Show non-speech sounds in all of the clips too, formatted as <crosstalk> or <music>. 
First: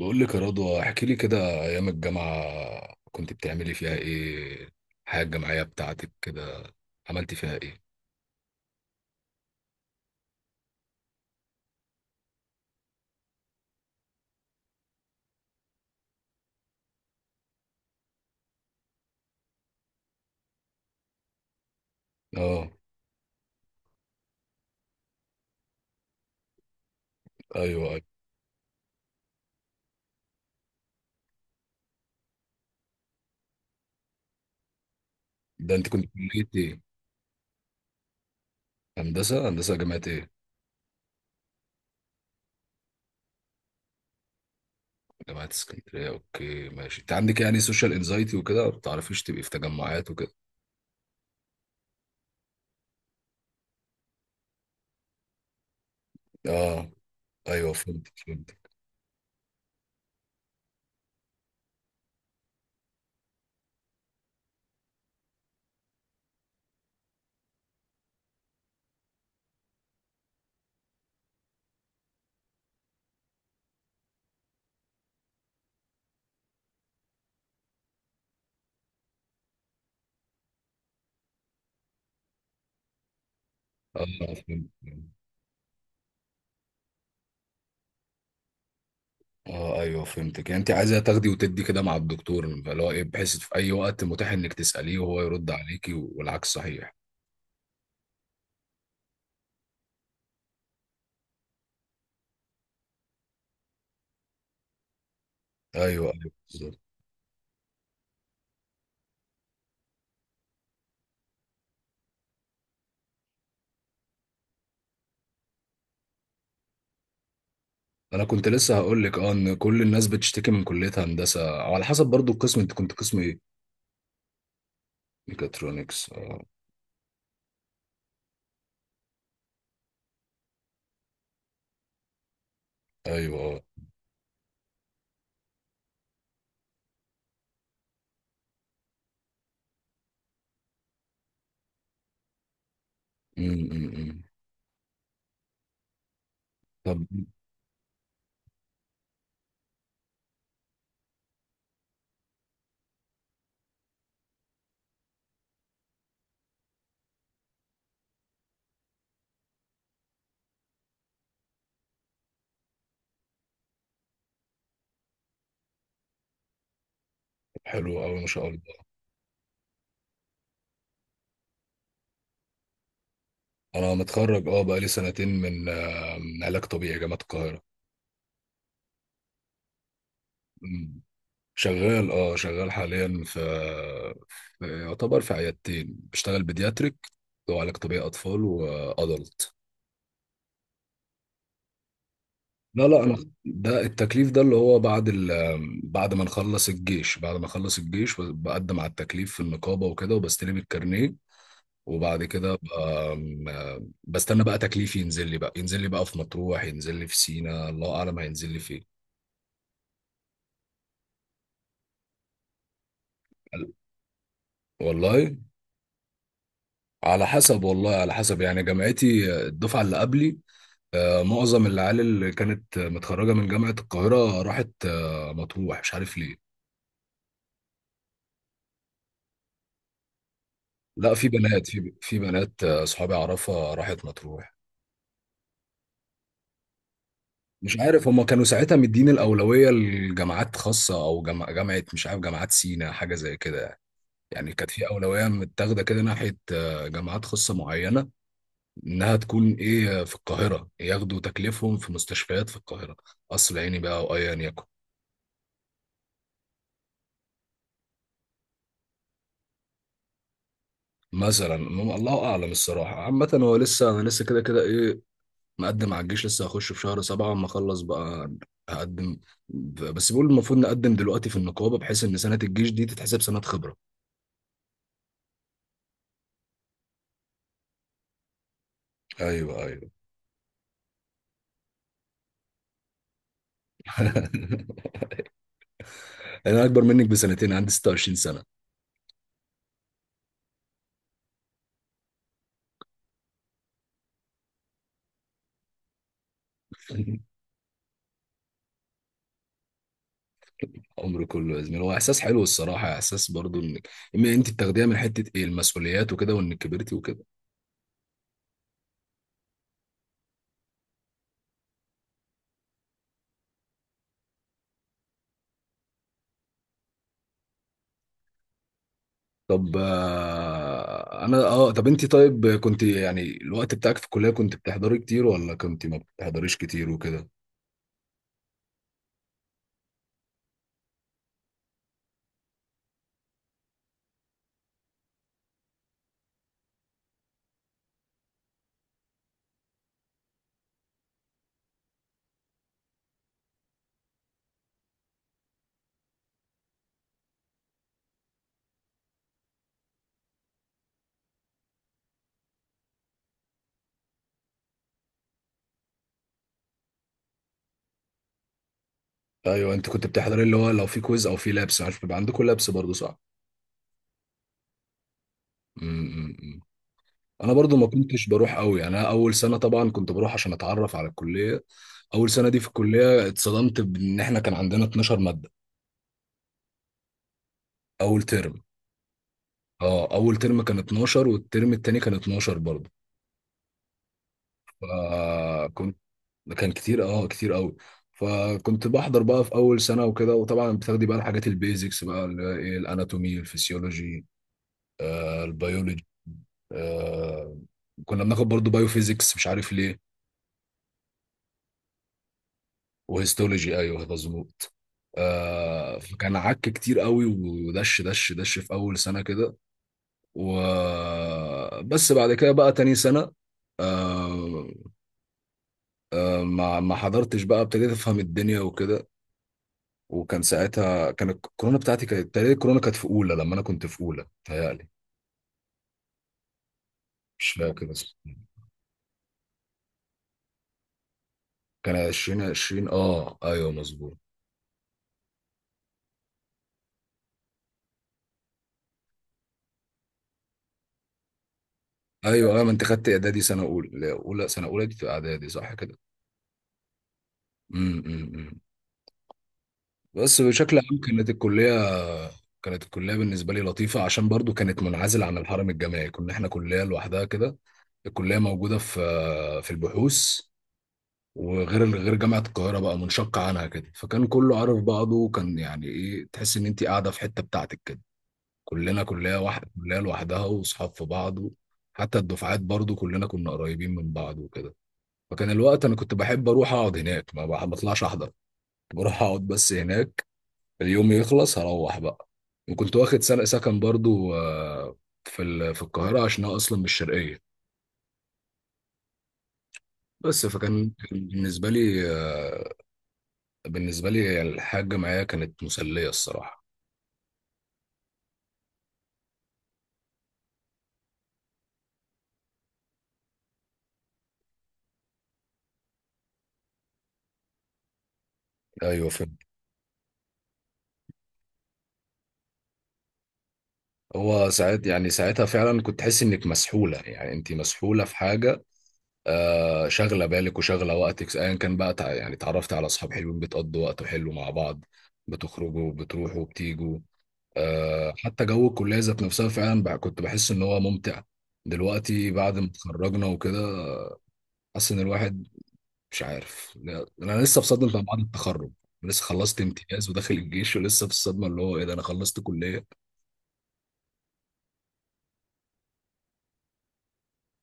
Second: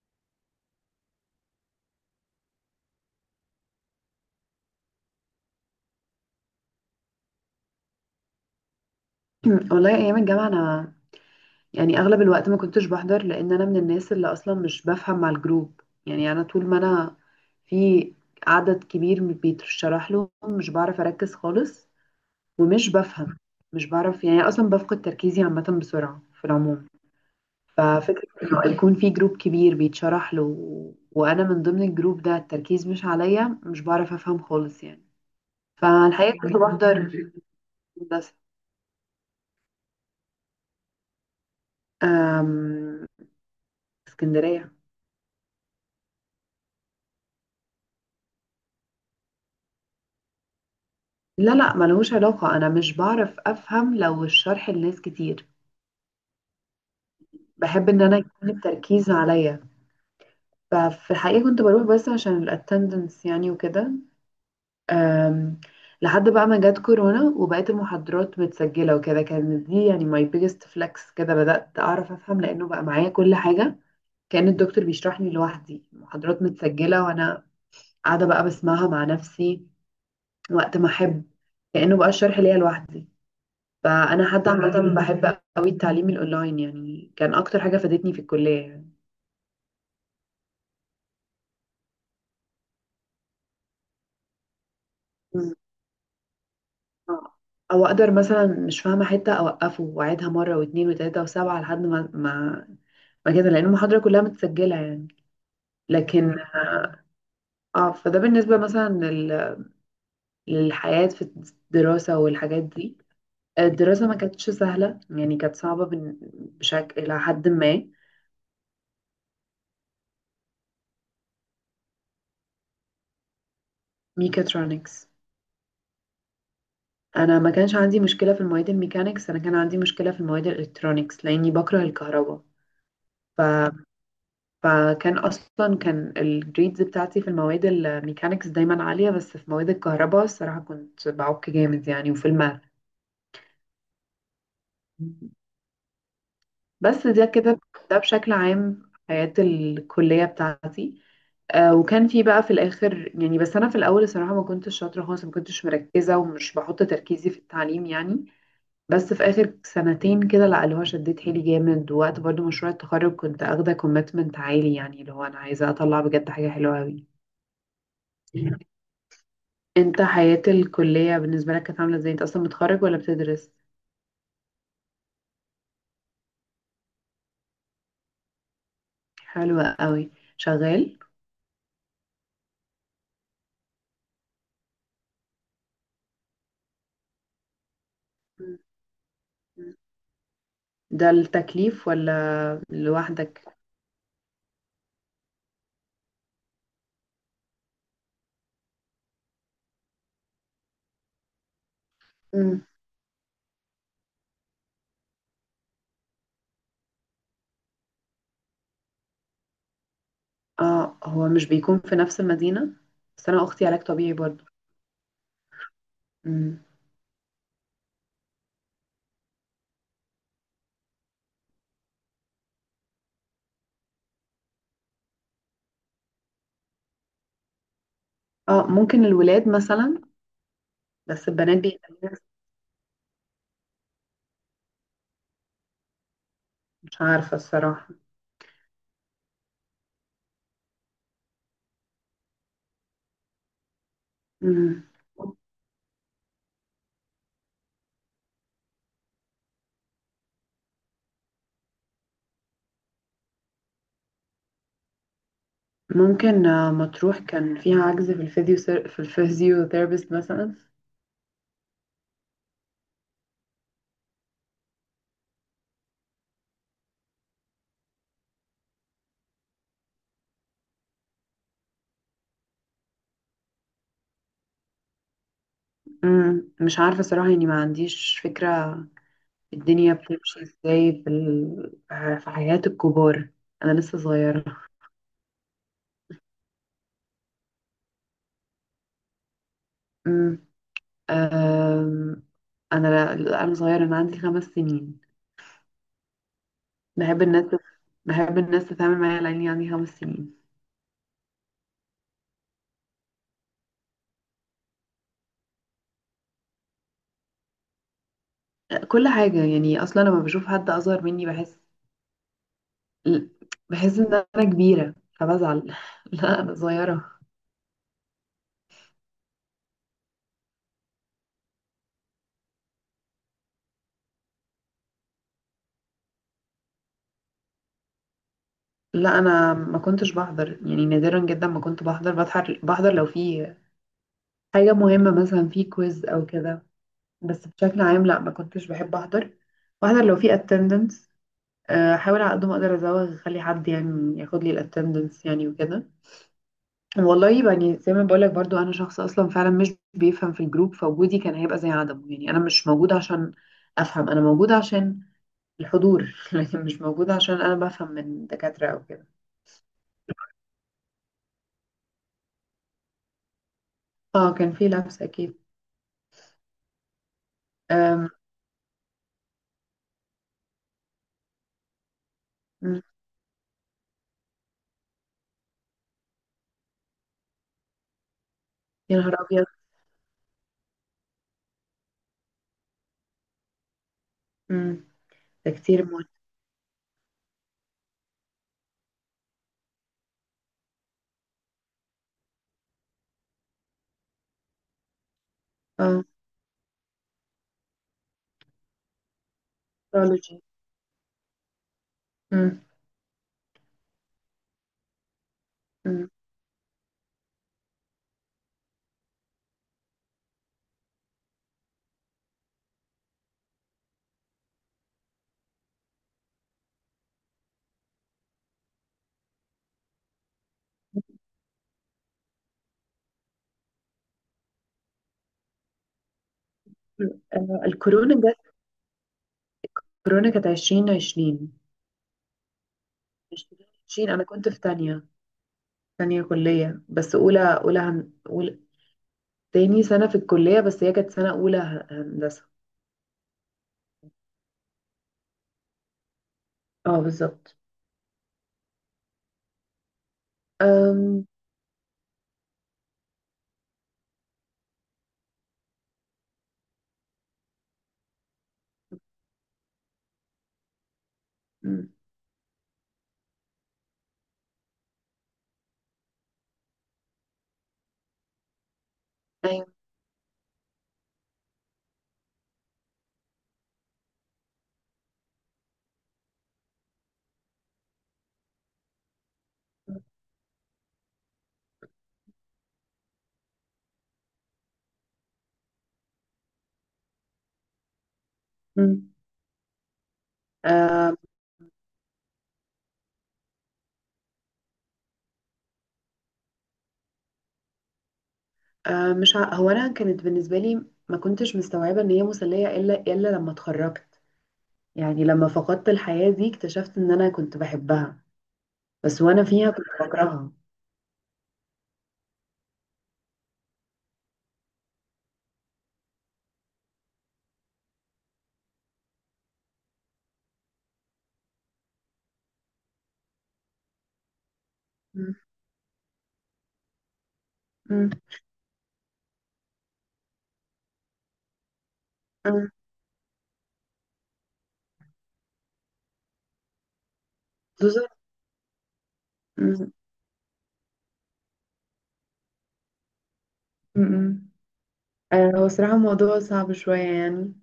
بقول لك يا رضوى، احكي لي كده، ايام الجامعه كنت بتعملي فيها ايه؟ الحياه الجامعيه بتاعتك كده عملتي فيها ايه؟ <clears throat> والله ايام الجامعه انا، يعني اغلب الوقت ما كنتش بحضر لان انا من الناس اللي اصلا مش بفهم مع الجروب. يعني انا طول ما انا في عدد كبير بيتشرح له مش بعرف اركز خالص، اه، ومش بفهم، مش بعرف يعني اصلا بفقد تركيزي عامه بسرعه في العموم. ايوه، أيوة. ففكره انه يكون في جروب كبير بيتشرح له وانا من ضمن الجروب ده، التركيز مش عليا، مش بعرف افهم خالص يعني. ده انت كنت فالحقيقه كليه كنت ايه؟ بحضر هندسه. هندسه، هندسه، جامعه ايه؟ أم، اسكندريه. جامعه اسكندريه، اوكي ماشي. انت عندك يعني سوشيال انزايتي وكده، ما بتعرفيش تبقي في تجمعات وكده؟ لا لا، ملهوش علاقة، أنا مش بعرف أفهم لو الشرح لناس كتير. اه، ايوه، بحب إن فهمت أنا يكون فهمت. التركيز عليا. ففي الحقيقة كنت بروح بس عشان الاتندنس يعني وكده. أم، لحد بقى ما جت كورونا وبقيت المحاضرات متسجلة وكده، كانت دي يعني my biggest flex. كده بدأت أعرف أفهم لأنه بقى معايا كل حاجة، كأن الدكتور بيشرحني لوحدي، المحاضرات متسجلة وأنا قاعدة بقى بسمعها مع نفسي وقت ما أحب، كأنه بقى الشرح ليا لوحدي. اه، فانا حتى فهمت. عامه بحب قوي التعليم الاونلاين، يعني كان اكتر حاجه فادتني في الكليه يعني. اه، ايوه، فهمتك. يعني انت عايزه تاخدي وتدي كده مع الدكتور، اللي هو ايه، بحيث في اي وقت متاح انك تساليه وهو يرد مم. عليكي والعكس صحيح. آه. او اقدر مثلا مش فاهمه حته اوقفه واعيدها مره واثنين وثلاثه وسبعه لحد ما ما كده، لان المحاضره كلها متسجله يعني. ايوه، ايوه، لكن بالظبط. اه، فده بالنسبه مثلا للحياه في الدراسه والحاجات دي. الدراسه ما كانتش سهله، يعني كانت صعبه بشكل الى حد ما. انا كنت لسه هقول لك، اه، ان كل الناس بتشتكي من كليه هندسه، او على حسب برضو القسم. انت كنت قسم ايه؟ ميكاترونكس. ميكاترونكس، اه. انا ما كانش عندي مشكله في المواد الميكانيكس، انا كان عندي مشكله في المواد الالكترونيكس لاني بكره الكهرباء. ايوه، ف... اه. فكان اصلا كان الجريدز بتاعتي في المواد الميكانيكس دايما عاليه، بس في مواد الكهرباء الصراحه كنت بعك جامد يعني، وفي الماث. أمم، أمم، أمم. طب بس ده كده، ده بشكل عام حياه الكليه بتاعتي. آه، وكان في بقى في الاخر يعني، بس انا في الاول الصراحه ما كنتش شاطره خالص، ما كنتش مركزه ومش بحط تركيزي في التعليم يعني. بس في اخر سنتين كده لا، اللي هو شديت حيلي جامد. ووقت برضو مشروع التخرج كنت اخده كوميتمنت عالي، يعني اللي هو انا عايزه اطلع بجد حاجه حلوه قوي. حلو قوي، ما شاء الله. انت حياه الكليه بالنسبه لك كانت عامله ازاي؟ انت اصلا متخرج ولا بتدرس؟ انا متخرج، اه، بقالي سنتين من من علاج طبيعي، جامعه القاهره. حلوه قوي. شغال. أمم. شغال حاليا في يعتبر في عيادتين، بشتغل بيدياتريك، اللي هو علاج طبيعي اطفال مم. وادلت. ده التكليف ولا لا، لا، انا لوحدك؟ ده التكليف. ده اللي هو بعد بعد ما نخلص الجيش بعد ما اخلص الجيش بقدم على التكليف في النقابه وكده، وبستلم الكارنيه. وبعد كده مم. بقى- بستنى بقى تكليفي ينزل لي بقى في مطروح، ينزل لي في سينا، الله اعلم هينزل لي فين. اه، هو مش بيكون في نفس المدينه؟ بس انا اختي علاج طبيعي برضو. والله مم. على حسب، والله على حسب، يعني جامعتي الدفعه اللي قبلي، معظم العيال اللي كانت متخرجه من جامعه القاهره راحت مطروح، مش عارف ليه. اه ممكن الولاد مثلا. لا في بس البنات بنات، بيبقى في بنات، صحابي اعرفها راحت مطروح. مش عارفه مش الصراحه. عارف هما كانوا ساعتها مدين الأولوية لجامعات خاصة، أو جامعة مش عارف، جامعات سينا، حاجة زي كده. يعني كانت مم. في أولوية متاخدة كده ناحية جامعات خاصة معينة، إنها تكون إيه في القاهرة ياخدوا تكليفهم في مستشفيات في القاهرة، قصر عيني بقى أو أيا يكن. ممكن آه، مطروح كان فيها عجز في الفيزيو، في الفيزيوثيرابيست مثلا. مثلا الله أعلم الصراحة. عامة هو لسه، أنا لسه كده كده إيه، مقدم على الجيش. لسه هخش في شهر سبعة، أما أخلص بقى هقدم. بس بيقول المفروض نقدم دلوقتي في النقابة، بحيث إن سنة الجيش دي تتحسب سنة خبرة. مم، مش عارفة صراحة يعني، ما عنديش فكرة. ايوه، ايوه. الدنيا بتمشي ازاي في في حياة الكبار؟ أنا لسه صغيرة. <laughs> انا اكبر منك بسنتين، عندي 26 سنه. مم، آم، أنا صغيرة، أنا عندي 5 سنين. بحب <laughs> الناس، بحب الناس تتعامل معايا على إني عندي 5 سنين. عمري كله يا زميلي، هو احساس حلو الصراحه، احساس برضو انك إما انت بتاخديها من حته، ايه، المسؤوليات وكده، وانك كبرتي وكده. كل حاجة يعني أصلا لما بشوف حد أصغر مني بحس إن أنا كبيرة، فبزعل. <laughs> لا أنا صغيرة. طب آه، انا اه طب انت طيب، كنت يعني الوقت بتاعك في الكليه كنت بتحضري كتير، ولا كنت ما بتحضريش كتير وكده؟ لا انا ما كنتش بحضر يعني، نادرا جدا ما كنت بحضر. بحضر لو في حاجه مهمه مثلا، في كويز او كده. بس بشكل عام لا، ما كنتش بحب احضر. بحضر لو في اتندنس، احاول على قد ما اقدر ازوغ، اخلي حد يعني ياخد لي الاتندنس يعني وكده. والله يعني زي ما بقولك برضو، انا شخص اصلا فعلا مش بيفهم في الجروب، فوجودي كان هيبقى زي عدمه يعني، انا مش موجوده عشان افهم، انا موجوده عشان الحضور. <laughs> لكن مش موجوده عشان انا بفهم من دكاتره او كده. ايوه، انت كنت بتحضري اللي هو لو في كويز، او في لابس. عارف بيبقى عندكم لابس برضو، صح؟ اه كان في لبس اكيد. امم. انا برضو ما أم، كنتش بروح قوي يعني. انا اول سنه طبعا كنت بروح عشان اتعرف على الكليه. اول سنه دي في مم. الكليه اتصدمت بان احنا كان عندنا 12 ماده اول ترم يا نهار أبيض. اه اول ترم كان 12، والترم التاني كان 12 برضو. مم. ده كتير فكنت موت. كان كتير قوي. فكنت بحضر بقى في اول سنه وكده، وطبعا بتاخدي بقى الحاجات البيزكس، بقى اللي هي ايه، الاناتومي، الفسيولوجي، اه البيولوجي، آه، كنا بناخد برضو بايو فيزيكس، مش عارف ليه، astrology. مم. وهيستولوجي، ايوه مظبوط. مم. فكان عك كتير قوي، ودش دش دش في اول سنه كده. وبس بعد كده بقى تاني سنه، آه ما حضرتش بقى، ابتديت افهم الدنيا وكده. وكان ساعتها كان الكورونا بتاعتي، كانت تقريبا الكورونا كانت في اولى، لما انا كنت في اولى تهيألي. مش آه، فاكر الكورونا بس، جت. الكورونا كانت 2020. كان 2020، اه عشرين ايوه، عشرين. مظبوط. أنا كنت في تانية، كلية، بس أولى، أولى تاني سنة في الكلية، بس هي كانت سنة أولى هندسة. ايوه، ايوه، ما انت خدت اعدادي سنه اولى دي في اعدادي، صح كده؟ اه بالظبط. امم، بس بشكل عام أم... كانت الكلية بالنسبة لي لطيفة، عشان برضو كانت منعزلة عن الحرم الجامعي، كنا احنا كلية لوحدها كده. الكلية موجودة في البحوث، وغير مم. غير جامعة القاهرة، بقى منشقة عنها كده. فكان كله عارف بعضه، وكان يعني ايه، تحس ان انت قاعدة في حتة بتاعتك كده. كلنا كلية أيوة. واحدة، كلية لوحدها، واصحاب في بعض. حتى الدفعات برضو كلنا كنا قريبين من بعض وكده. فكان الوقت انا كنت بحب اروح اقعد هناك، ما بح- بطلعش احضر، بروح اقعد بس هناك، اليوم يخلص هروح بقى. وكنت واخد سنة سكن برضو، في القاهرة، عشان أنا أصلا من الشرقية. مم. بس فكان آه، كان بالنسبة لي، بالنسبة لي الحاجة معايا كانت مسلية الصراحة. آه، مش ع... هو أنا كانت بالنسبة لي ما كنتش مستوعبة إن هي مسلية إلا لما اتخرجت. يعني لما فقدت الحياة دي اكتشفت إن أنا كنت بحبها. أيوة، بس فهمت. وانا فيها كنت بكرهها. هو ساعات يعني، ساعتها فعلا كنت تحس إنك مسحولة، يعني أنت مسحولة في حاجة، شاغله بالك وشاغله وقتك، ايا كان بقى، يعني اتعرفت على اصحاب حلوين، بتقضوا وقت حلو مع بعض، مم. بتخرجوا، بتروحوا وبتيجوا. مم. حتى جو الكليه ذات نفسها فعلا بقى كنت بحس ان هو ممتع. دلوقتي بعد ما مم. اتخرجنا وكده، حاسس ان الواحد مش عارف. لا، انا لسه في صدمه خصوصا. بعد التخرج. لسه خلصت مم. امتياز، وداخل الجيش، ولسه في الصدمه اللي هو ايه ده، انا خلصت كليه. مم. آه، هو صراحة الموضوع صعب شوية يعني،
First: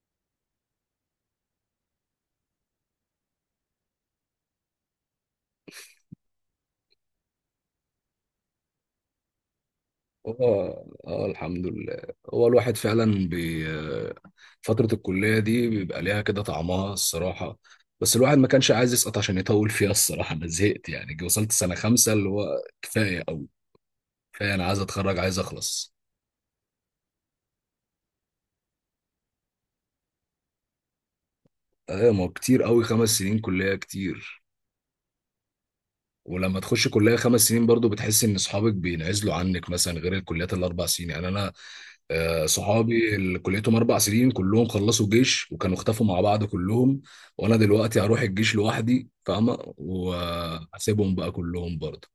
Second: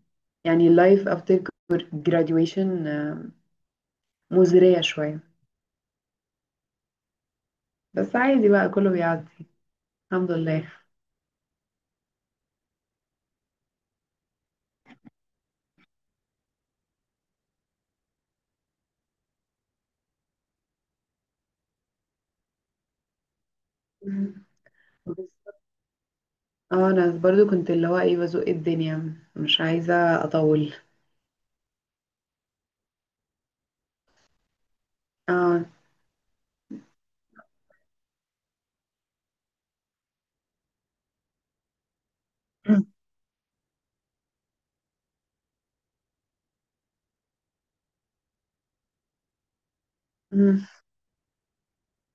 يعني life after graduation مزرية شوية. بس عادي بقى، كله بيعدي الحمد لله. اه، اه، الحمد لله. هو الواحد فعلا بي آه، فترة الكلية دي بيبقى ليها كده طعمها الصراحة. بس الواحد ما كانش عايز يسقط عشان يطول فيها الصراحة. أنا زهقت يعني، وصلت سنة خمسة اللي هو كفاية أوي. مم. كفاية، أنا عايز أتخرج، عايز بس- أخلص. اه انا برضو كنت اللي هو ايه بزق الدنيا، مش عايزة اطول. أيوة، ما هو كتير أوي، 5 سنين كلية كتير. اه. ولما تخش كلية 5 سنين برضو بتحس ان اصحابك بينعزلوا عنك، مثلا غير الكليات الاربع سنين، يعني انا صحابي اللي كليتهم 4 سنين كلهم خلصوا جيش، وكانوا اختفوا مع بعض كلهم. وانا دلوقتي هروح الجيش لوحدي، فاهمة، مم. واسيبهم بقى كلهم برضو.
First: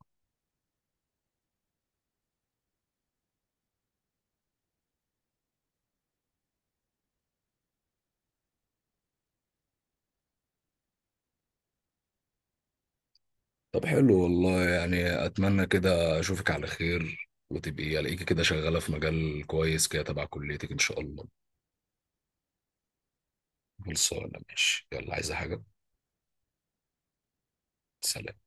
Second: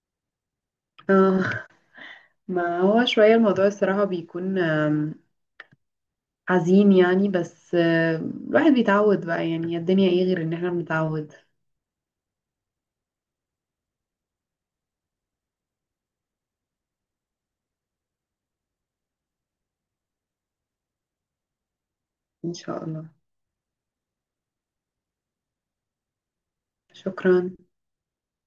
اه ما هو شوية الموضوع الصراحة بيكون حزين يعني. بس آه، الواحد بيتعود بقى. يعني الدنيا ايه غير ان احنا بنتعود. طب حلو والله، يعني اتمنى كده اشوفك على خير، وتبقي الاقيكي كده شغالة في مجال كويس كده، تبع كليتك ان شاء الله. ان شاء الله. خلصانة؟ ماشي، يلا. عايزة حاجة؟ شكرا. سلام.